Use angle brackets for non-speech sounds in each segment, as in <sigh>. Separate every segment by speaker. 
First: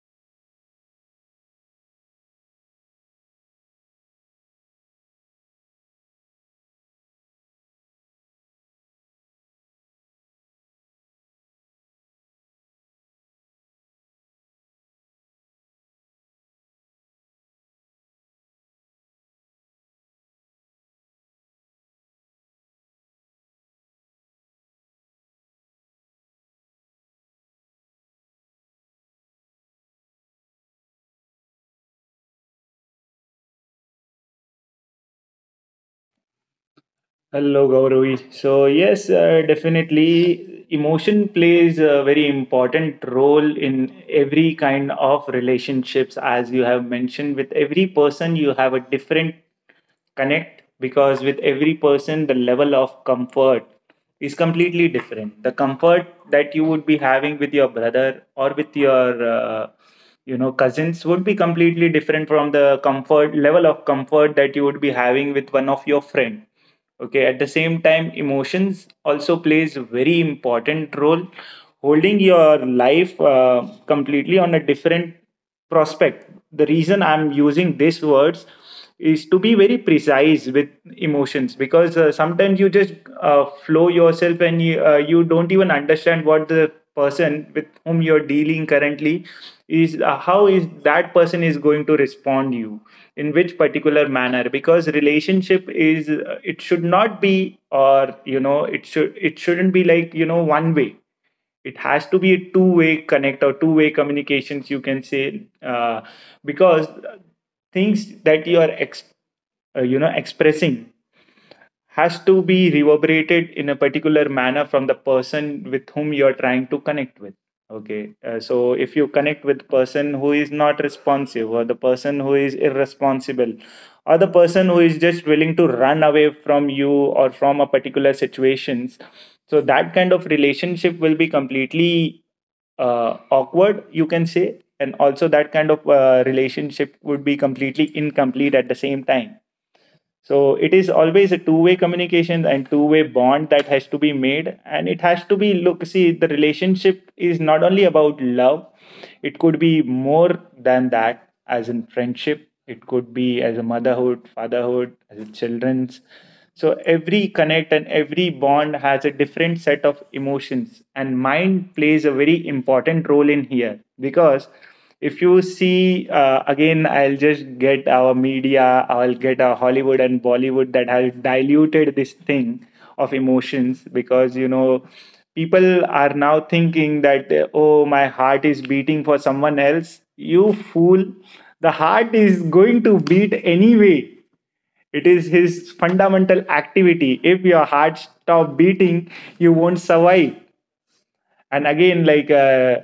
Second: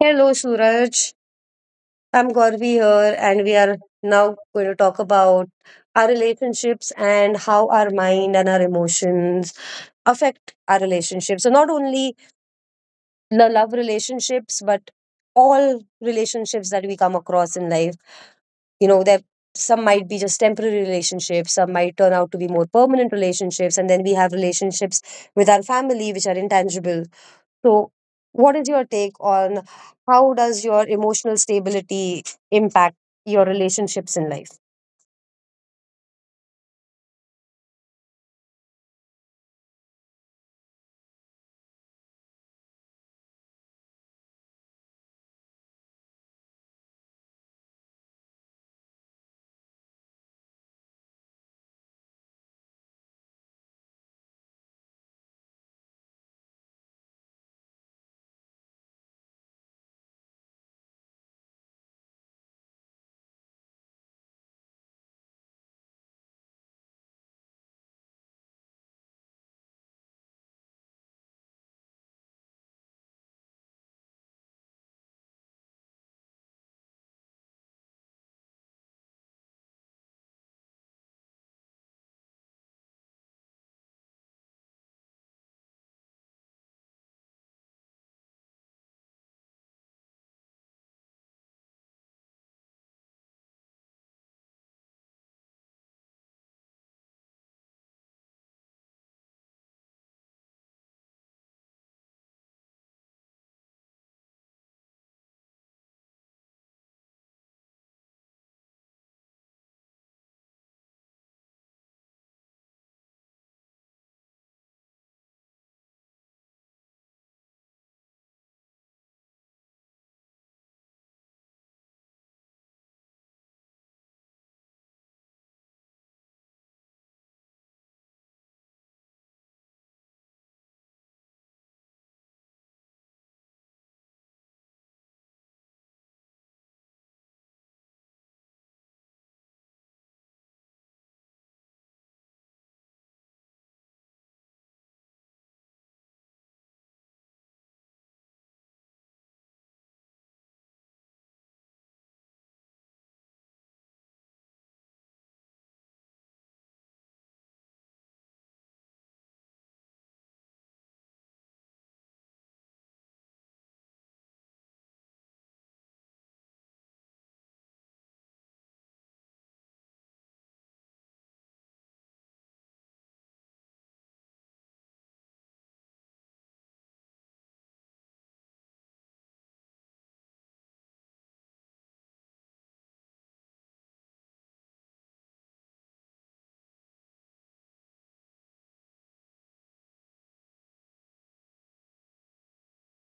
Speaker 1: Hello, Suraj. I'm Gauri here, and we are now going to talk about our relationships and how our mind and our emotions affect our relationships. So, not only the love relationships, but all relationships that we come across in life. You know, there some might be just temporary relationships, some might turn out to be more permanent relationships, and then we have relationships with our family, which are intangible. So, what is your take on how does your emotional stability impact your relationships in life?
Speaker 2: Hello, Gauravi. Definitely, emotion plays a very important role in every kind of relationships. As you have mentioned, with every person, you have a different connect, because with every person the level of comfort is completely different. The comfort that you would be having with your brother or with your cousins would be completely different from the comfort level of comfort that you would be having with one of your friend, okay. At the same time, emotions also plays a very important role, holding your life completely on a different prospect. The reason I'm using these words is to be very precise with emotions, because sometimes you just flow yourself and you don't even understand what the person with whom you're dealing currently is, how is that person is going to respond you, in which particular manner. Because relationship is, it should not be, or you know, it shouldn't be like, you know, one way. It has to be a two-way connect or two-way communications, you can say, because things that you are expressing has to be reverberated in a particular manner from the person with whom you're trying to connect with, okay. So if you connect with person who is not responsive, or the person who is irresponsible, or the person who is just willing to run away from you or from a particular situations, so that kind of relationship will be completely awkward, you can say. And also that kind of relationship would be completely incomplete at the same time. So it is always a two-way communication and two-way bond that has to be made, and it has to be, look, see, the relationship is not only about love, it could be more than that, as in friendship, it could be as a motherhood, fatherhood, as a children's. So every connect and every bond has a different set of emotions, and mind plays a very important role in here. Because if you see, again, I'll just get our media, I'll get our Hollywood and Bollywood, that has diluted this thing of emotions. Because, you know, people are now thinking that, oh, my heart is beating for someone else. You fool, the heart is going to beat anyway. It is his fundamental activity. If your heart stop beating, you won't survive. And again, like,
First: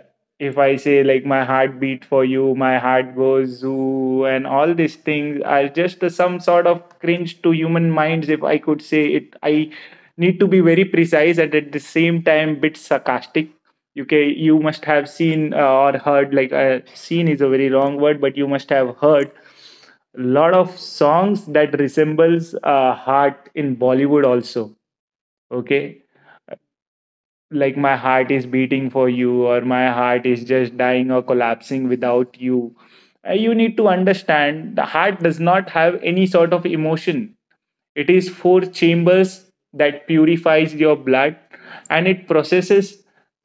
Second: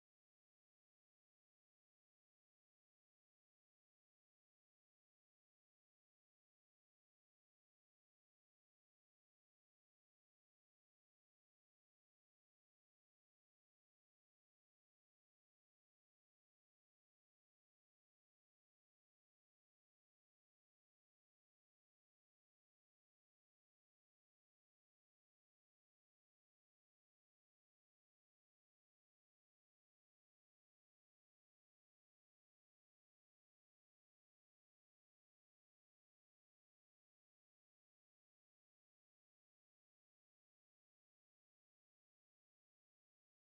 Speaker 2: if I say, like, my heart beat for you, my heart goes zoo, and all these things are just some sort of cringe to human minds, if I could say it. I need to be very precise, and at the same time bit sarcastic, okay. You must have seen, or heard, like, seen is a very wrong word, but you must have heard a lot of songs that resembles heart in Bollywood also, okay. Like, my heart is beating for you, or my heart is just dying or collapsing without you. You need to understand, the heart does not have any sort of emotion. It is four chambers that purifies your blood, and it processes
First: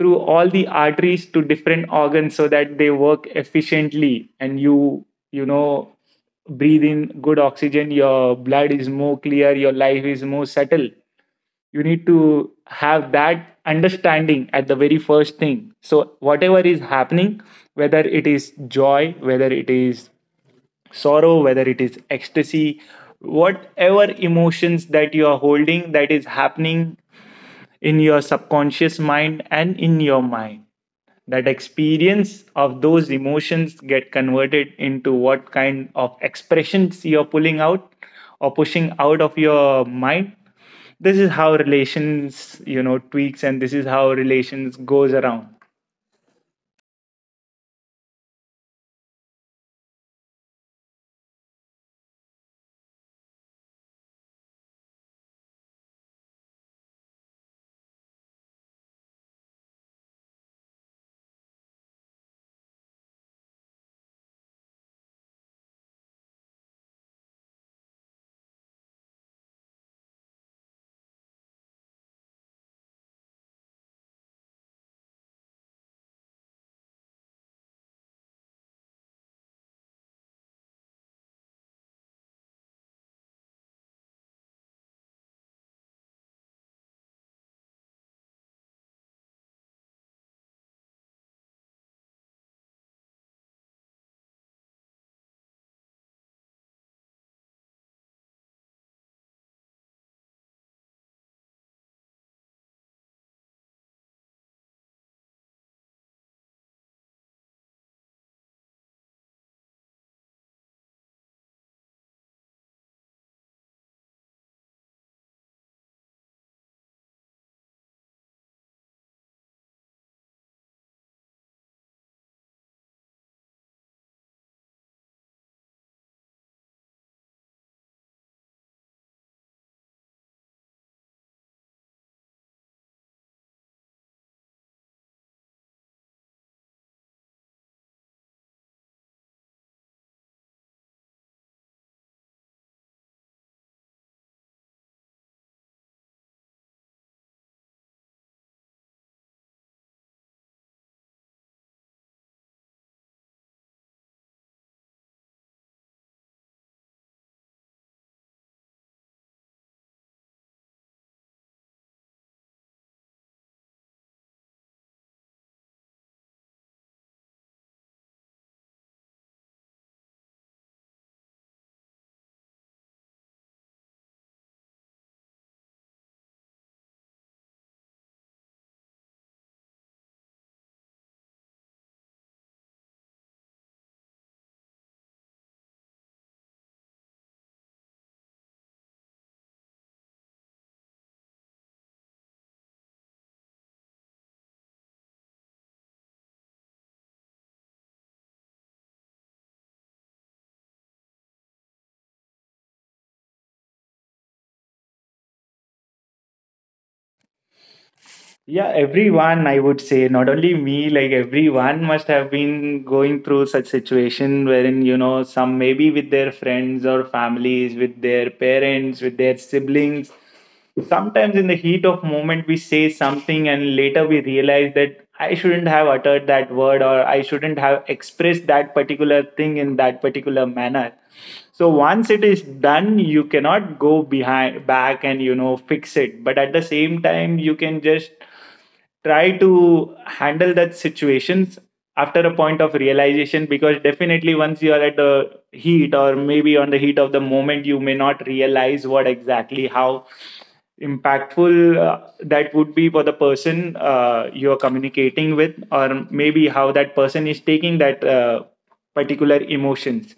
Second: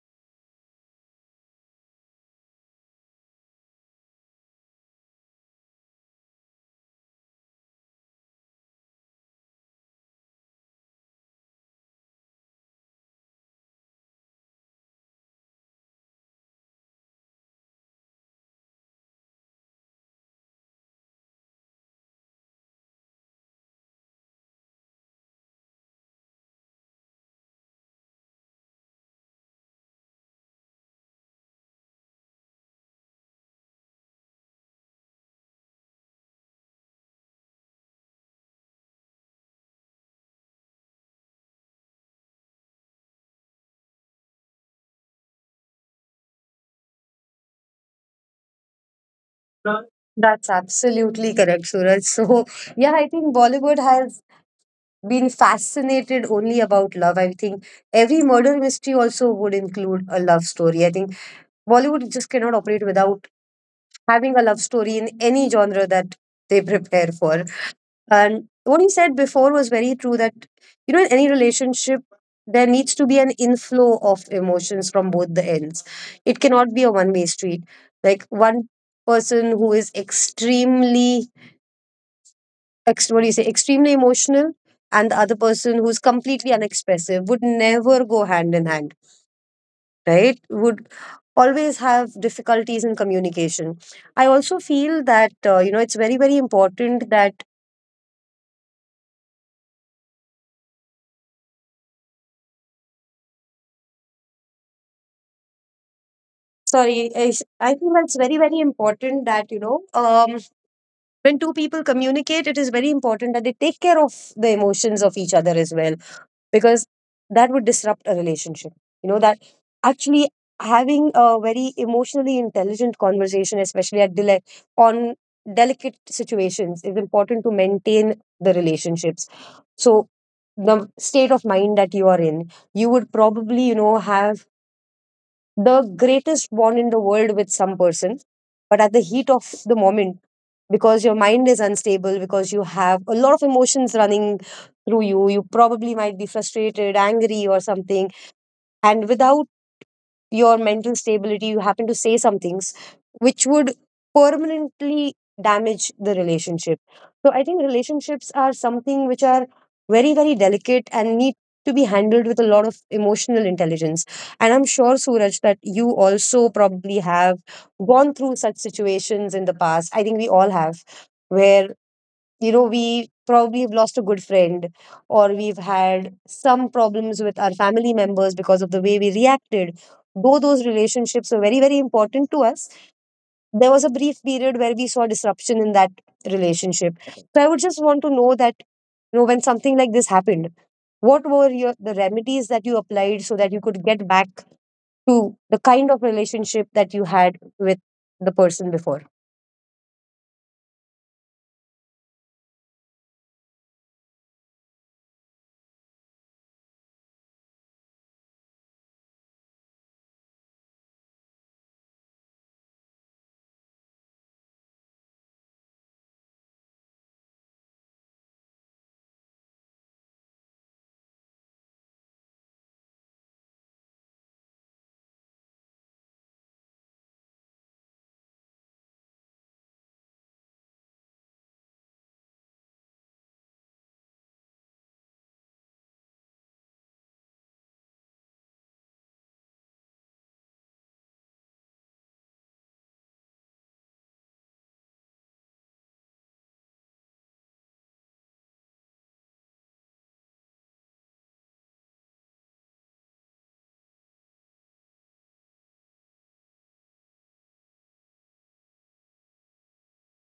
Speaker 2: through all the arteries to different organs, so that they work efficiently, and you know breathe in good oxygen, your blood is more clear, your life is more settled. You need to have that understanding at the very first thing. So whatever is happening, whether it is joy, whether it is sorrow, whether it is ecstasy, whatever emotions that you are holding, that is happening in your subconscious mind and in your mind. That experience of those emotions get converted into what kind of expressions you're pulling out or pushing out of your mind. This is how relations, you know, tweaks, and this is how relations goes around.
Speaker 1: That's absolutely correct, Suraj. So, yeah, I think Bollywood has been fascinated only about love. I think every murder mystery also would include a love story. I think Bollywood just cannot operate without having a love story in any genre that they prepare for. And what he said before was very true that, you know, in any relationship, there needs to be an inflow of emotions from both the ends. It cannot be a one way street. Like one person who is extremely, what do you say, extremely emotional, and the other person who's completely unexpressive would never go hand in hand, right? Would always have difficulties in communication. I also feel that, you know, it's very, very important that, sorry, is- I feel it's very, very important that, when two people communicate, it is very important that they take care of the emotions of each other as well, because that would disrupt a relationship. You know, that actually having a very emotionally intelligent conversation, especially at dele- on delicate situations, is important to maintain the relationships. So the state of mind that you are in, you would probably, you know, have the greatest bond in the world with some person, but at the heat of the moment, because your mind is unstable, because you have a lot of emotions running through you, you probably might be frustrated, angry, or something. And without your mental stability, you happen to say some things which would permanently damage the relationship. So I think relationships are something which are very, very delicate and need to be handled with a lot of emotional intelligence. And I'm sure, Suraj, that you also probably have gone through such situations in the past. I think we all have, where, you know, we probably have lost a good friend, or we've had some problems with our family members because of the way we reacted, though those relationships were very, very important to us. There was a brief period where we saw disruption in that relationship. So I would just want to know that, you know, when something like this happened, what were your the remedies that you applied so that you could get back to the kind of relationship that you had with the person before.
Speaker 2: Yeah, everyone, I would say, not only me, like everyone must have been going through such situation, wherein, you know, some maybe with their friends or families, with their parents, with their siblings, sometimes in the heat of moment we say something, and later we realize that I shouldn't have uttered that word, or I shouldn't have expressed that particular thing in that particular manner. So once it is done, you cannot go behind back and, you know, fix it. But at the same time, you can just try to handle that situations after a point of realization. Because definitely, once you are at the heat, or maybe on the heat of the moment, you may not realize what exactly, how impactful that would be for the person you are communicating with, or maybe how that person is taking that particular emotions.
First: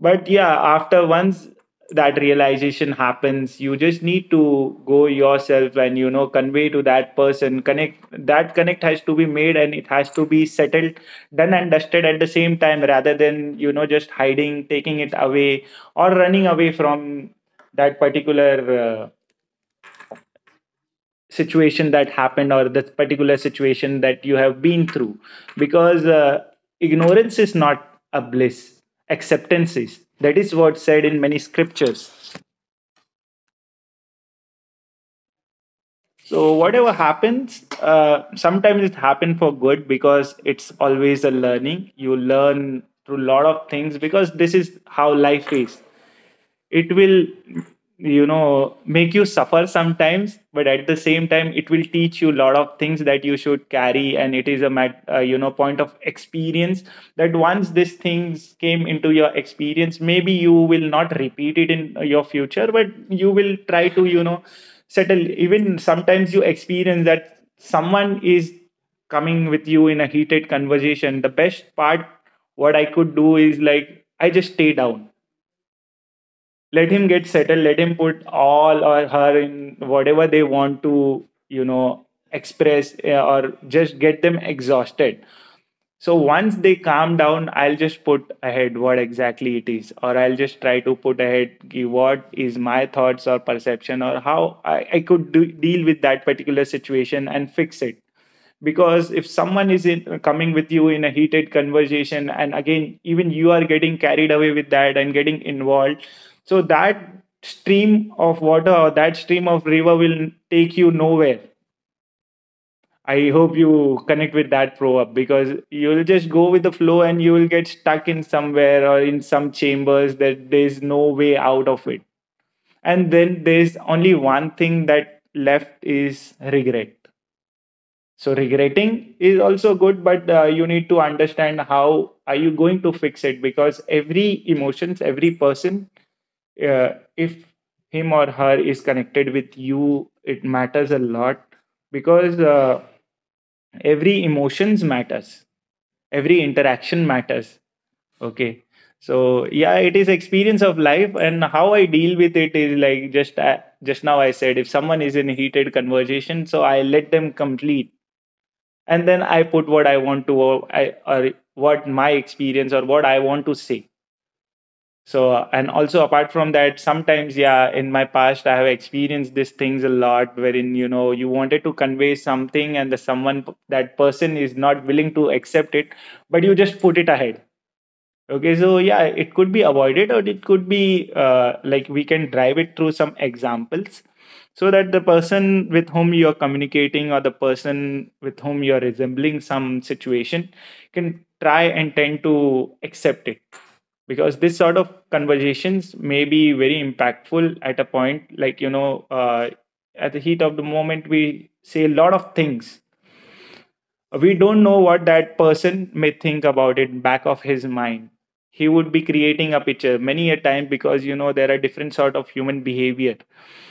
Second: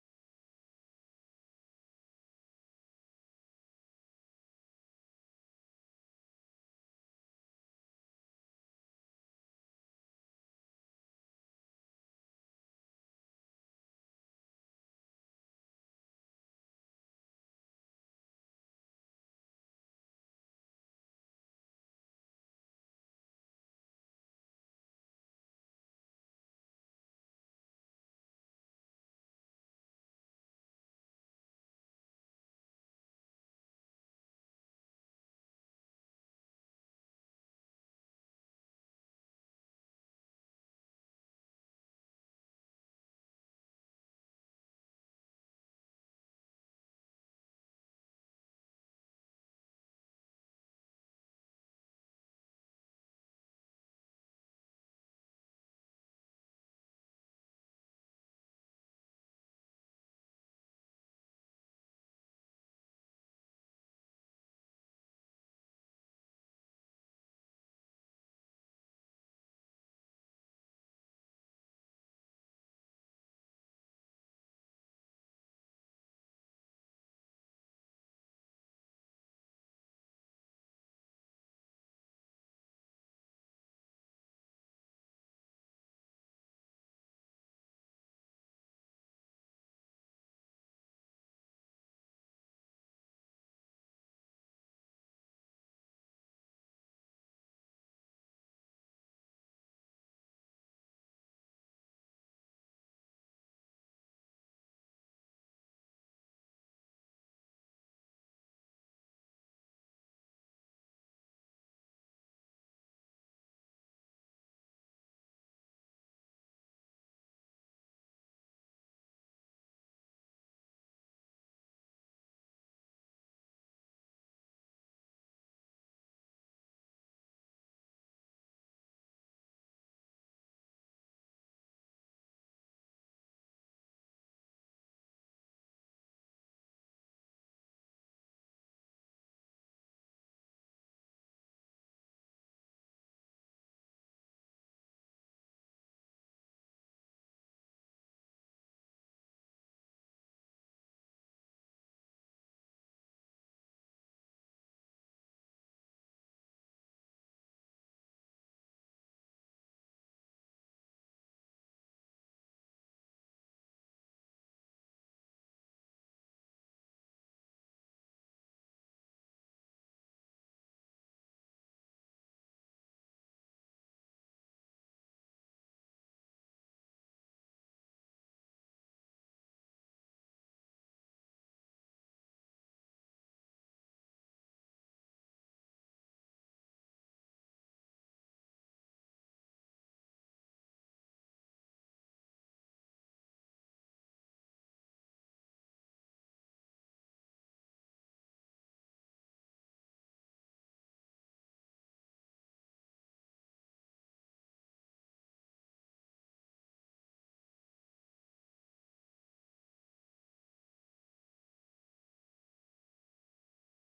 Speaker 2: But yeah, after once that realization happens, you just need to go yourself and, you know, convey to that person. Connect that connect has to be made, and it has to be settled, done and dusted at the same time, rather than, you know, just hiding, taking it away, or running away from that particular situation that happened, or the particular situation that you have been through. Because ignorance is not a bliss, acceptance is, that is what's said in many scriptures. So whatever happens, sometimes it happens for good, because it's always a learning. You learn through a lot of things, because this is how life is. It will, you know, make you suffer sometimes, but at the same time, it will teach you a lot of things that you should carry. And it is a point of experience, that once these things came into your experience, maybe you will not repeat it in your future, but you will try to, you know, settle. Even sometimes you experience that someone is coming with you in a heated conversation. The best part what I could do is, like, I just stay down, let him get settled, let him put all, or her, in whatever they want to, you know, express, or just get them exhausted. So once they calm down, I'll just put ahead what exactly it is, or I'll just try to put ahead ki what is my thoughts or perception, or how I could do, deal with that particular situation and fix it. Because if someone is in, coming with you in a heated conversation, and again even you are getting carried away with that and getting involved, so that stream of water or that stream of river will take you nowhere. I hope you connect with that proverb, because you'll just go with the flow and you will get stuck in somewhere, or in some chambers that there's no way out of it. And then there's only one thing that left is regret. So regretting is also good, but you need to understand how are you going to fix it. Because every emotions, every person, uh, if him or her is connected with you, it matters a lot. Because every emotions matters, every interaction matters, okay. So yeah, it is experience of life, and how I deal with it is, like, just just now I said, if someone is in heated conversation, so I let them complete, and then I put what I want to, or what my experience, or what I want to say. So and also apart from that, sometimes, yeah, in my past I have experienced these things a lot, wherein, you know, you wanted to convey something, and the someone, that person is not willing to accept it, but you just put it ahead, okay. So yeah, it could be avoided, or it could be, like, we can drive it through some examples, so that the person with whom you're communicating, or the person with whom you're resembling some situation, can try and tend to accept it. Because this sort of conversations may be very impactful at a point, like, you know, at the heat of the moment we say a lot of things, we don't know what that person may think about it. Back of his mind, he would be creating a picture many a time, because, you know, there are different sort of human behavior.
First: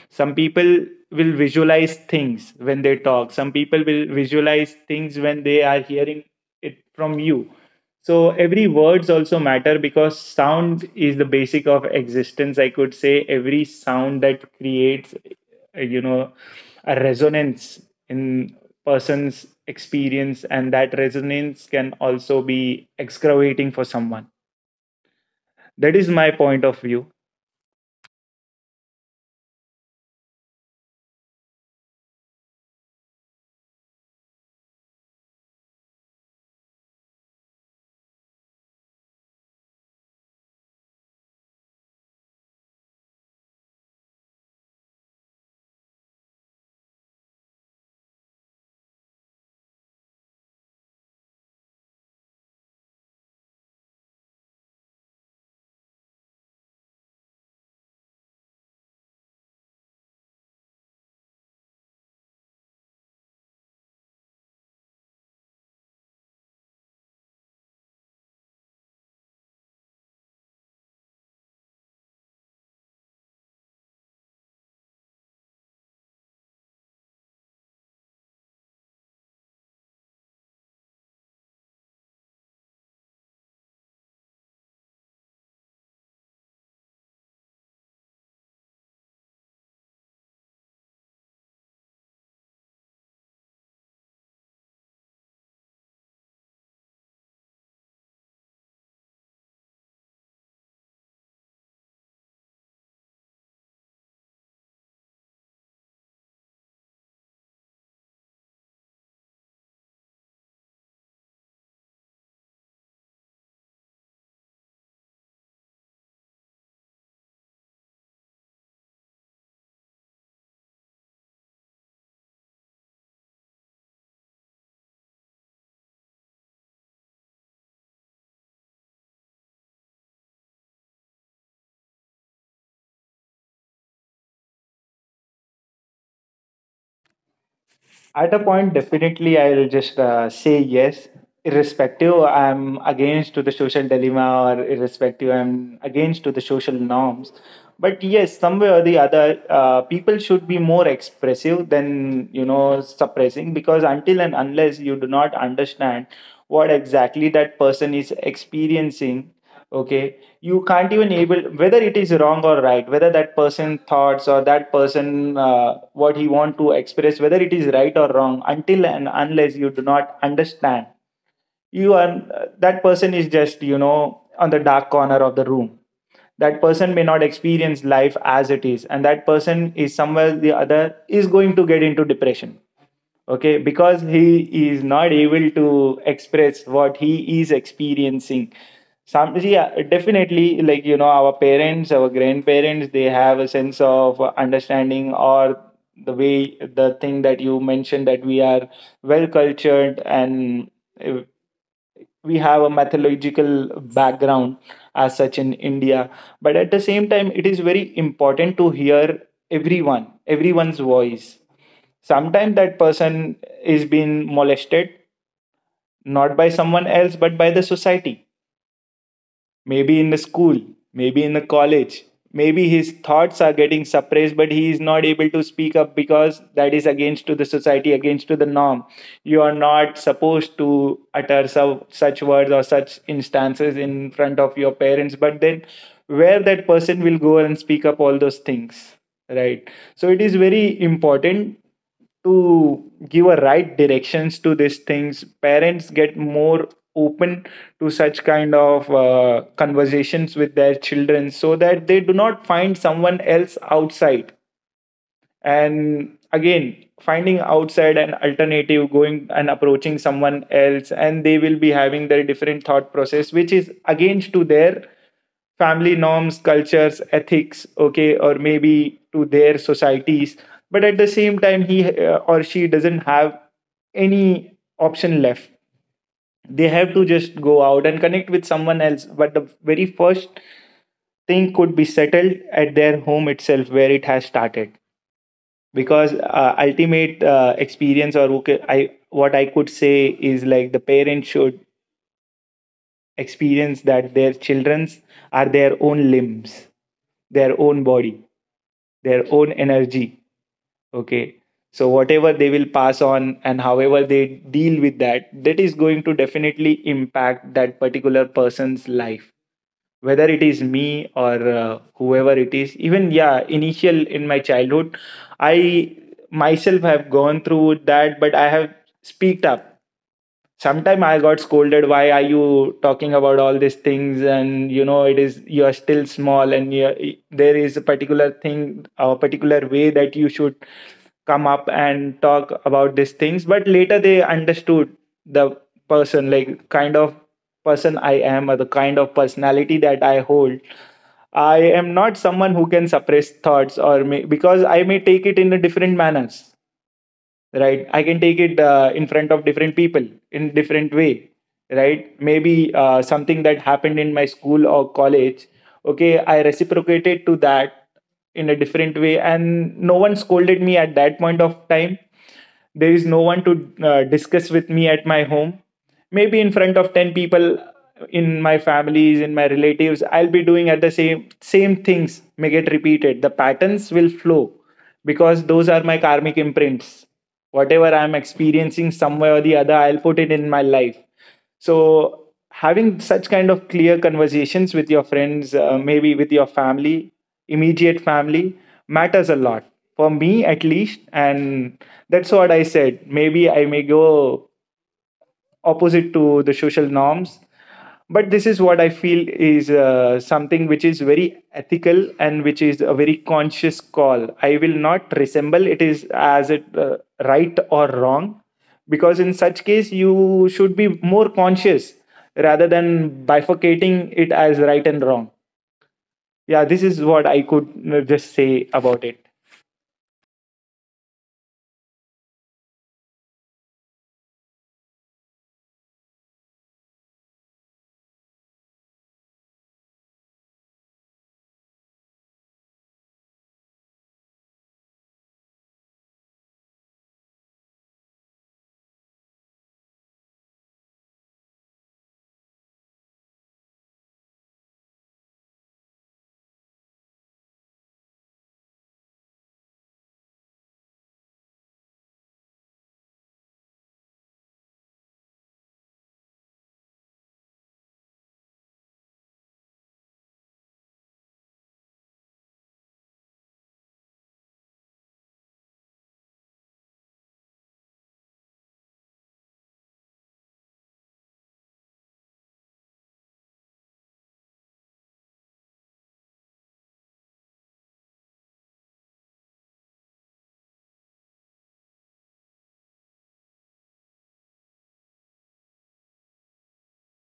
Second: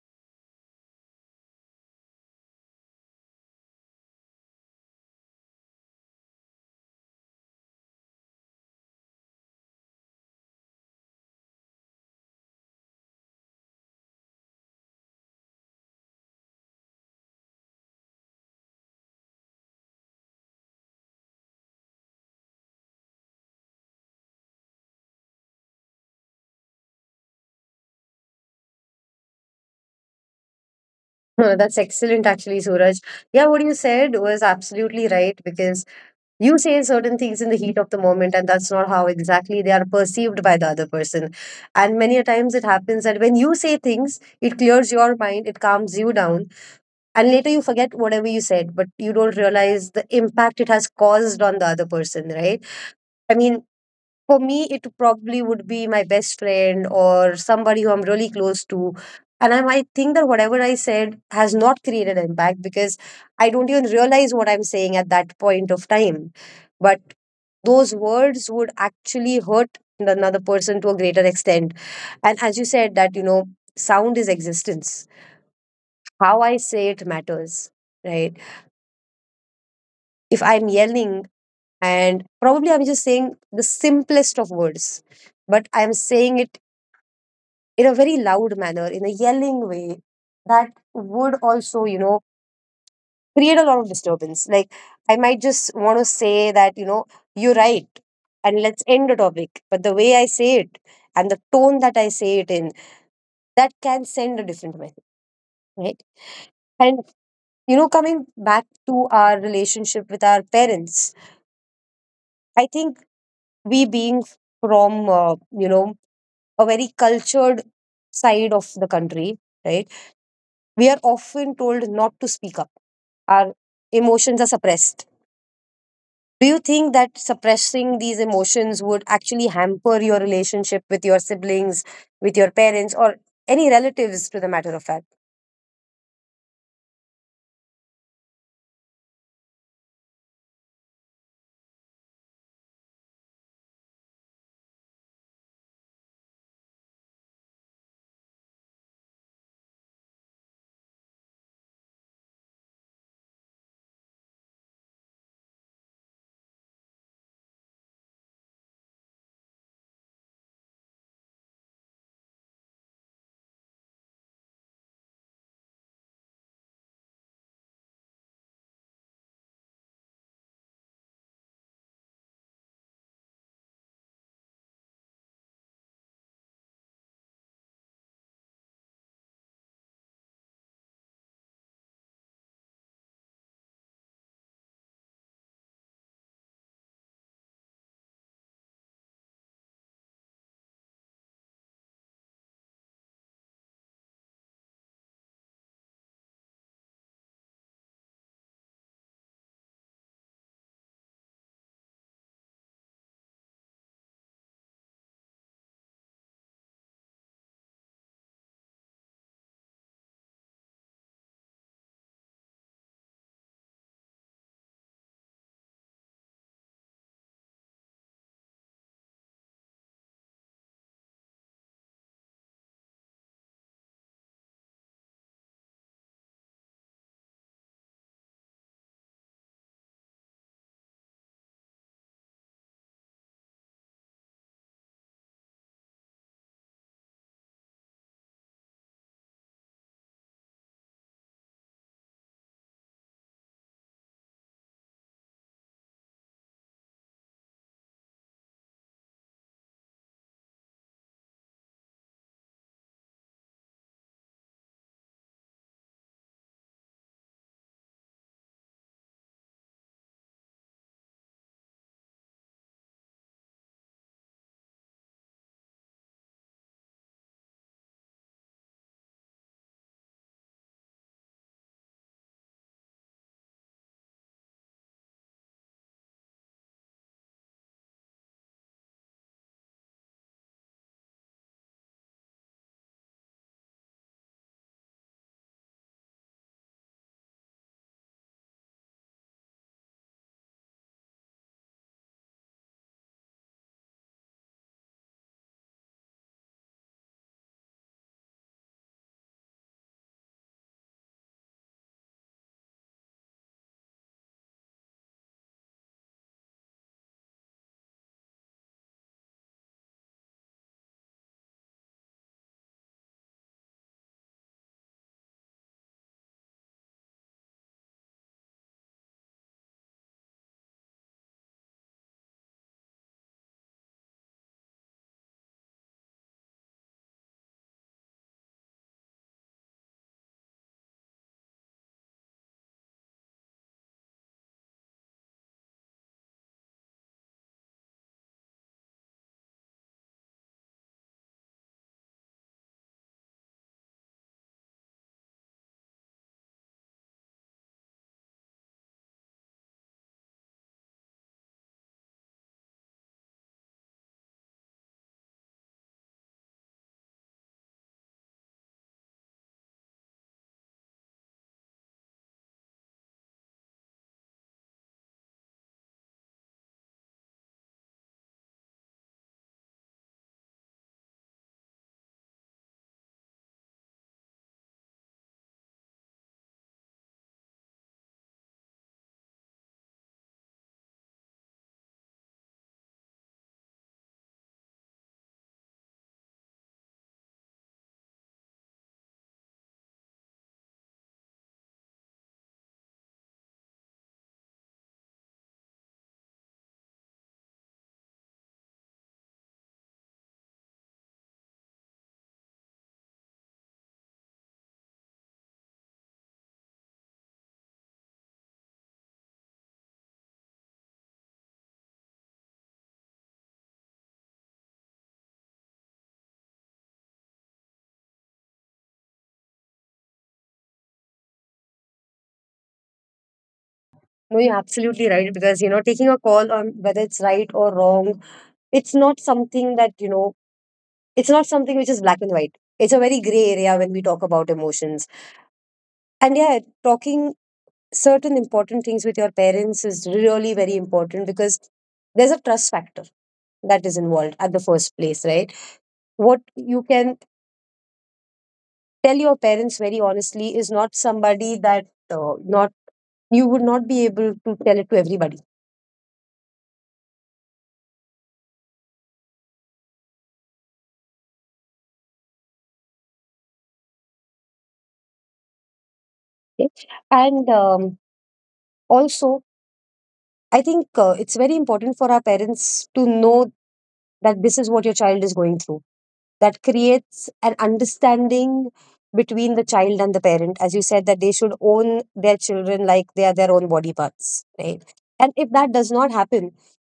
Speaker 2: Some people will visualize things when they talk, some people will visualize things when they are hearing it from you. So every words also matter, because sound is the basic of existence, I could say. Every sound that creates uh, you know a resonance in person's experience, and that resonance can also be excavating for someone. That is my point of view.
Speaker 1: <laughs> Huh, that's excellent, actually, Suraj. Yeah, what you said was absolutely right, because you say certain things in the heat of the moment, and that's not how exactly they are perceived by the other person. And many a times it happens that when you say things, it clears your mind, it calms you down, and later you forget whatever you said, but you don't realize the impact it has caused on the other person, right? I mean, for me, it probably would be my best friend or somebody who I'm really close to. And I might think that whatever I said has not created impact, because I don't even realize what I'm saying at that point of time. But those words would actually hurt another person to a greater extent. And as you said, that, you know, sound is existence. How I say it matters, right? If I'm yelling and probably I'm just saying the simplest of words, but I'm saying it in a very loud manner, in a yelling way, that would also, you know, create a lot of disturbance. Like, I might just want to say that, you know, you're right, and let's end the topic. But the way I say it and the tone that I say it in, that can send a different message, right? And, you know, coming back to our relationship with our parents, I think we being from, you know, a very cultured side of the country, right? We are often told not to speak up. Our emotions are suppressed. Do you think that suppressing these emotions would actually hamper your relationship with your siblings, with your parents, or any relatives to the matter of fact?
Speaker 2: At a point, definitely, I'll just say yes, irrespective I'm against to the social dilemma, or irrespective I'm against to the social norms. But yes, somewhere or the other, people should be more expressive than suppressing, because until and unless you do not understand what exactly that person is experiencing, okay, you can't even able whether it is wrong or right, whether that person thoughts or that person what he want to express, whether it is right or wrong. Until and unless you do not understand, you are, that person is just on the dark corner of the room, that person may not experience life as it is, and that person is somewhere the other is going to get into depression. Okay, because he is not able to express what he is experiencing. Some, yeah, definitely, like our parents, our grandparents, they have a sense of understanding, or the way, the thing that you mentioned, that we are well cultured and uh, we have a mythological background as such in India. But at the same time, it is very important to hear everyone's voice. Sometimes that person is being molested, not by someone else but by the society. Maybe in the school, maybe in the college, maybe his thoughts are getting suppressed, but he is not able to speak up because that is against to the society, against to the norm. You are not supposed to utter so, such words or such instances in front of your parents, but then where that person will go and speak up all those things, right? So it is very important to give a right directions to these things. Parents get more open to such kind of conversations with their children, so that they do not find someone else outside, and again finding outside an alternative, going and approaching someone else, and they will be having their different thought process which is against to their family norms, cultures, ethics, okay, or maybe to their societies. But at the same time, he or she doesn't have any option left, they have to just go out and connect with someone else. But the very first thing could be settled at their home itself where it has started. Because ultimate experience, or okay, I what I could say is, like, the parents should experience that their children's are their own limbs, their own body, their own energy, okay. So whatever they will pass on and however they deal with that, that is going to definitely impact that particular person's life, whether it is me or whoever it is. Even, yeah, initial in my childhood, I myself have gone through that, but I have speaked up. Sometime I got scolded, why are you talking about all these things, and it is, you are still small and there is a particular thing, a particular way that you should come up and talk about these things. But later they understood the person, like, kind of person I am, or the kind of personality that I hold. I am not someone who can suppress thoughts, or may, because I may take it in a different manners, right? I can take it in front of different people in different way, right? Maybe something that happened in my school or college, okay, I reciprocated to that in a different way, and no one scolded me at that point of time. There is no one to discuss with me at my home. Maybe in front of 10 people in my families, in my relatives, I'll be doing at the same things may get repeated. The patterns will flow, because those are my karmic imprints. Whatever I'm experiencing somewhere or the other, I'll put it in my life. So having such kind of clear conversations with your friends, maybe with your family, immediate family, matters a lot for me at least. And that's what I said, maybe I may go opposite to the social norms, but this is what I feel is something which is very ethical and which is a very conscious call. I will not resemble it is as it right or wrong, because in such case you should be more conscious rather than bifurcating it as right and wrong. Yeah, this is what I could just say about it.
Speaker 1: No, you're absolutely right, because, you know, taking a call on whether it's right or wrong, it's not something that, you know, it's not something which is black and white. It's a very gray area when we talk about emotions. And yeah, talking certain important things with your parents is really very important, because there's a trust factor that is involved at the first place, right? What you can tell your parents very honestly is not somebody that, not you would not be able to tell it to everybody. Okay? And also, I think it's very important for our parents to know that this is what your child is going through. That creates an understanding between the child and the parent, as you said, that they should own their children like they are their own body parts, right? And if that does not happen,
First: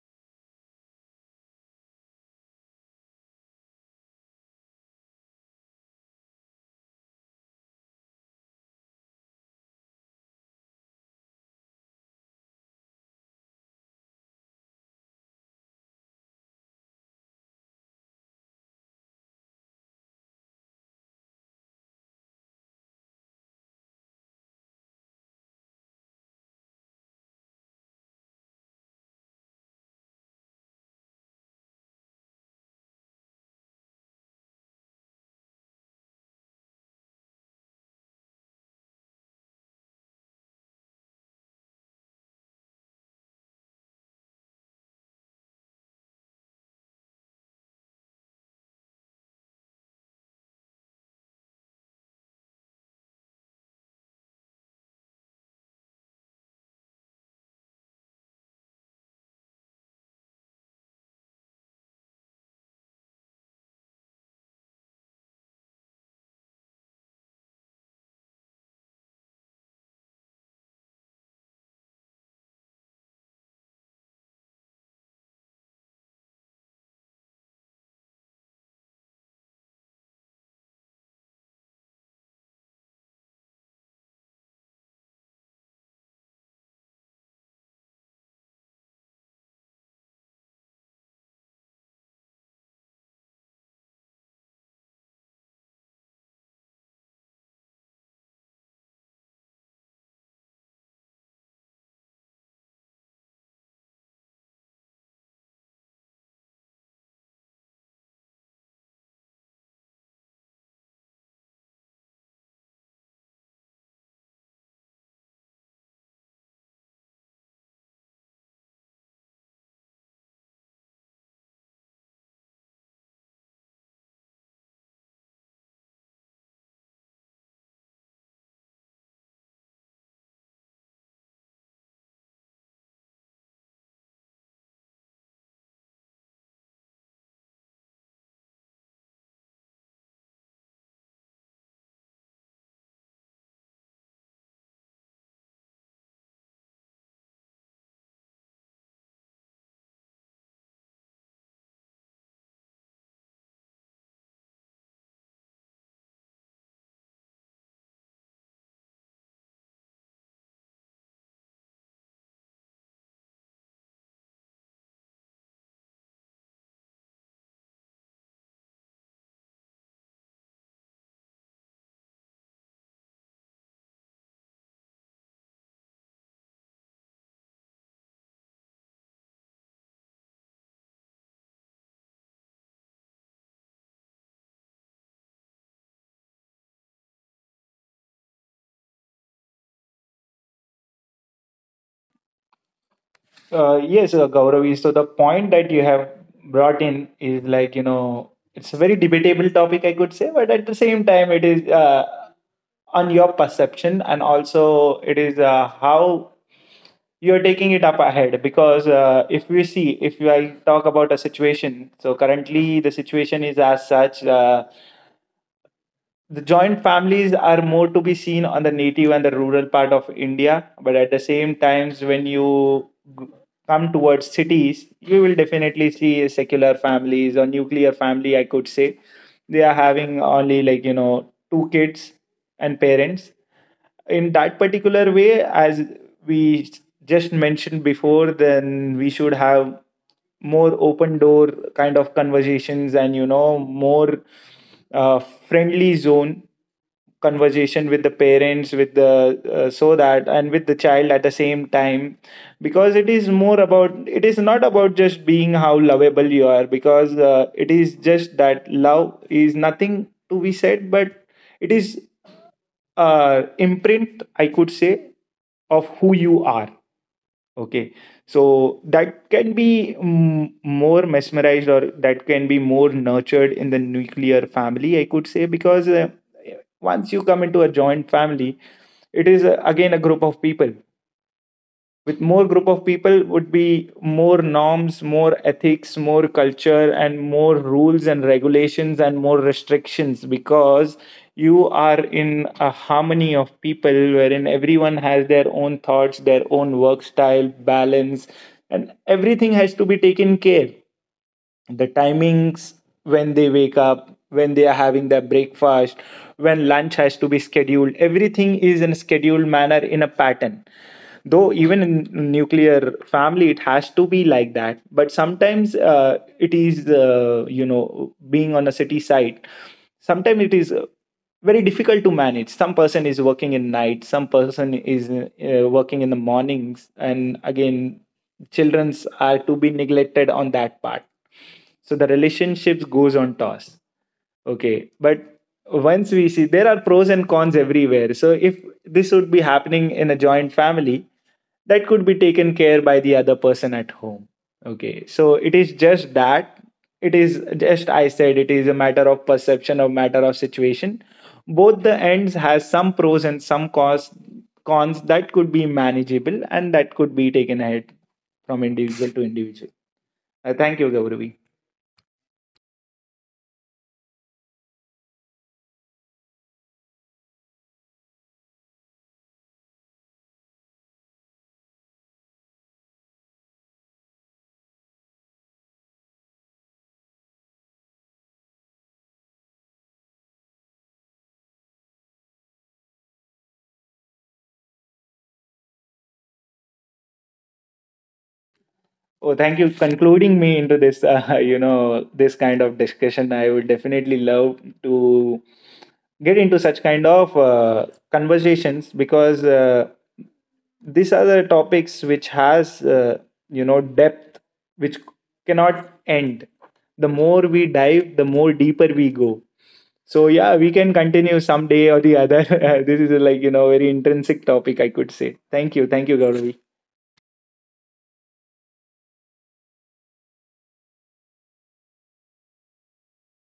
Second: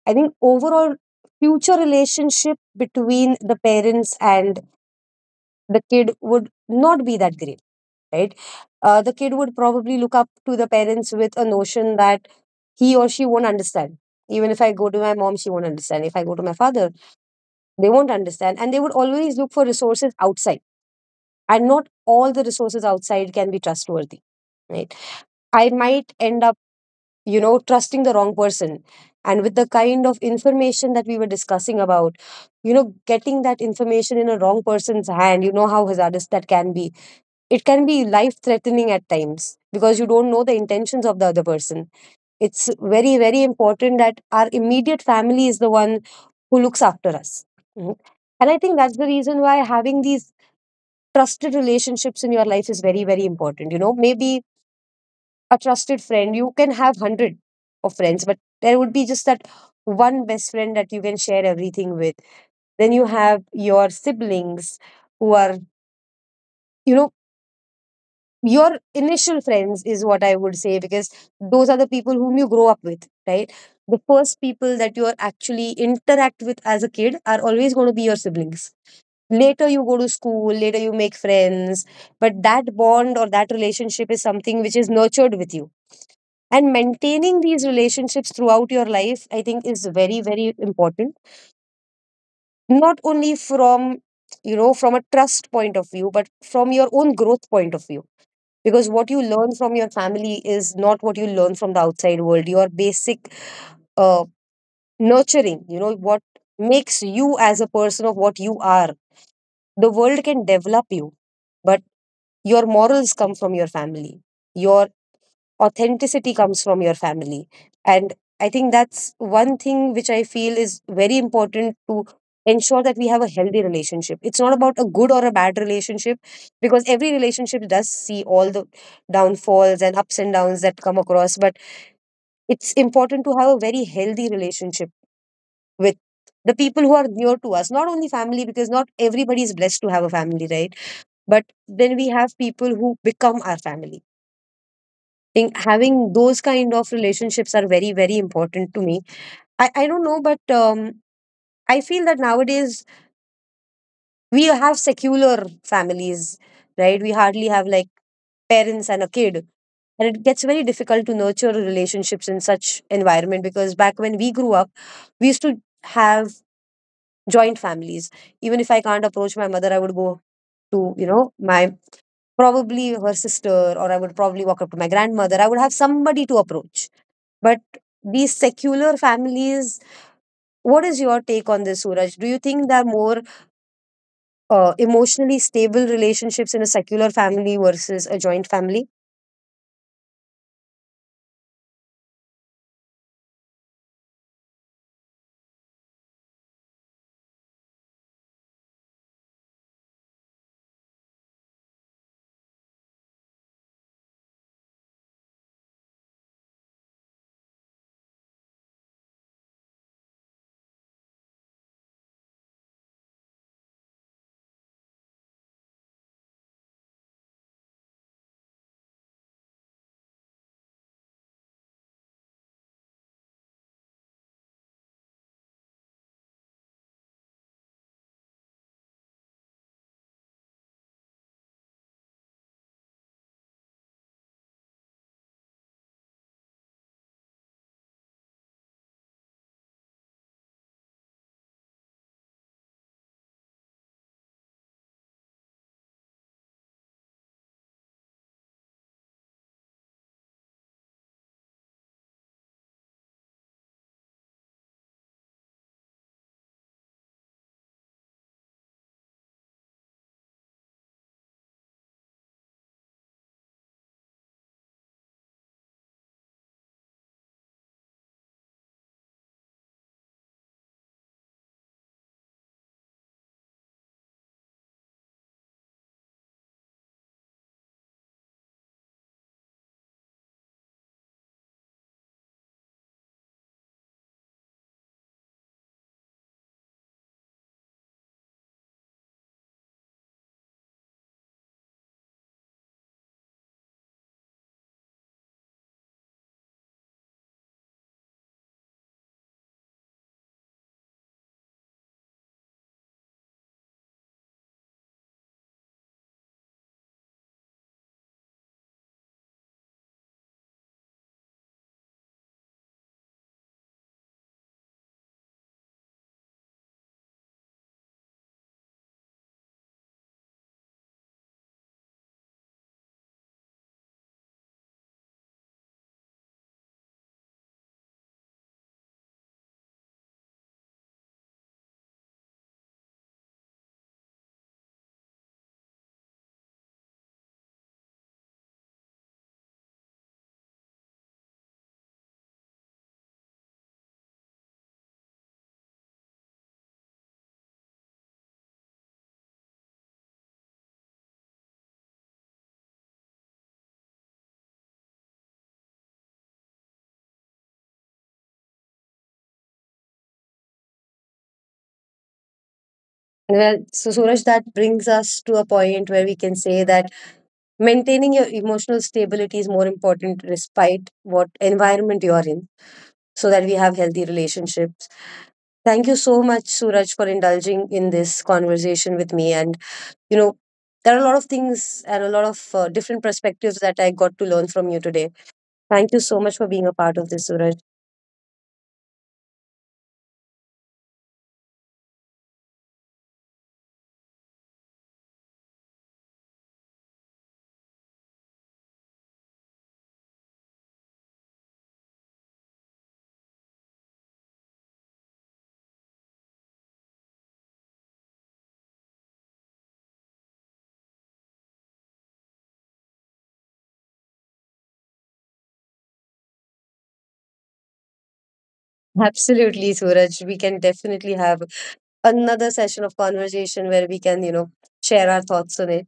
Speaker 1: I think overall future relationship between the parents and the kid would not be that great, right? The kid would probably look up to the parents with a notion that he or she won't understand. Even if I go to my mom, she won't understand. If I go to my father, they won't understand. And they would always look for resources outside. And not all the resources outside can be trustworthy. Right. I might end up, you know, trusting the wrong person. And with the kind of information that we were discussing about, you know, getting that information in a wrong person's hand, you know how hazardous that can be. It can be life threatening at times because you don't know the intentions of the other person. It's very, very important that our immediate family is the one who looks after us. Mhm. And I think that's the reason why having these trusted relationships in your life is very, very important. You know, maybe a trusted friend, you can have 100 of friends, but there would be just that one best friend that you can share everything with. Then you have your siblings who are, you know, your initial friends is what I would say, because those are the people whom you grow up with, right? The first people that you are actually interact with as a kid are always going to be your siblings. Later you go to school, later you make friends, but that bond or that relationship is something which is nurtured with you. And maintaining these relationships throughout your life, I think, is very, very important, not only from, you know, from a trust point of view, but from your own growth point of view. Because what you learn from your family is not what you learn from the outside world. Your basic uh, nurturing, you know, what makes you as a person of what you are. The world can develop you, but your morals come from your family, your authenticity comes from your family. And I think that's one thing which I feel is very important to ensure that we have a healthy relationship. It's not about a good or a bad relationship, because every relationship does see all the downfalls and ups and downs that come across, but it's important to have a very healthy relationship with the people who are near to us, not only family, because not everybody is blessed to have a family, right? But then we have people who become our family. Think having those kind of relationships are very, very important to me. I don't know, but I feel that nowadays we have secular families, right? We hardly have like parents and a kid, and it gets very difficult to nurture relationships in such environment, because back when we grew up we used to have joint families. Even if I can't approach my mother, I would go to, you know, my probably her sister, or I would probably walk up to my grandmother. I would have somebody to approach. But these secular families, what is your take on this, Suraj? Do you think there are more emotionally stable relationships in a secular family versus a joint family?
Speaker 2: Yes, Gauravi. So the point that you have brought in is, like, it's a very debatable topic, I could say, but at the same time, it is on your perception, and also it is how you are taking it up ahead. Because if we see, if I talk about a situation, so currently the situation is as such. The joint families are more to be seen on the native and the rural part of India, but at the same times, when you g- come towards cities, you will definitely see secular families or nuclear family. I could say they are having only, like, two kids and parents. In that particular way, as we just mentioned before, then we should have more open door kind of conversations, and more uh, friendly zone conversation with the parents, with the so that, and with the child at the same time. Because it is more about, it is not about just being how lovable you are, because it is just that love is nothing to be said, but it is imprint, I could say, of who you are, okay. So that can be more mesmerized, or that can be more nurtured in the nuclear family, I could say, because once you come into a joint family, it is again a group of people. With more group of people would be more norms, more ethics, more culture, and more rules and regulations and more restrictions, because you are in a harmony of people wherein everyone has their own thoughts, their own work style, balance, and everything has to be taken care: the timings, when they wake up, when they are having their breakfast, when lunch has to be scheduled. Everything is in a scheduled manner, in a pattern. Though even in nuclear family it has to be like that, but sometimes it is, being on a city side, sometimes it is very difficult to manage. Some person is working in night, some person is working in the mornings, and again children's are to be neglected on that part. So the relationships goes on toss, okay. But once we see, there are pros and cons everywhere. So if this would be happening in a joint family, that could be taken care by the other person at home, okay. So it is just that, it is just, I said, it is a matter of perception, a matter of situation. Both the ends has some pros and some cons. Cons that could be manageable and that could be taken ahead from individual to individual. Thank you, Gauravi.
Speaker 1: Well, so Suraj, that brings us to a point where we can say that maintaining your emotional stability is more important despite what environment you're in, so that we have healthy relationships. Thank you so much, Suraj, for indulging in this conversation with me, and, you know, there are a lot of things and a lot of different perspectives that I got to learn from you today. Thank you so much for being a part of this, Suraj.
Speaker 2: Oh, thank you concluding me into this, <laughs> this kind of discussion. I would definitely love to get into such kind of conversations, because these are the topics which has, depth which cannot end. The more we dive, the more deeper we go. So yeah, we can continue someday or the other. <laughs> This is a, like, very intrinsic topic, I could say. Thank you. Thank you, Gauravi.
Speaker 1: <laughs> Absolutely, Suraj, we can definitely have another session of conversation where we can, you know, share our thoughts on it.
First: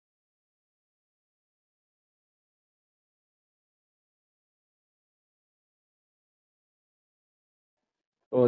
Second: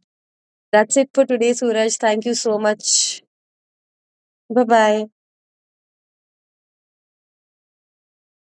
Speaker 1: That's it for today, Suraj. Thank you so much. Bye bye.
Speaker 2: Oh,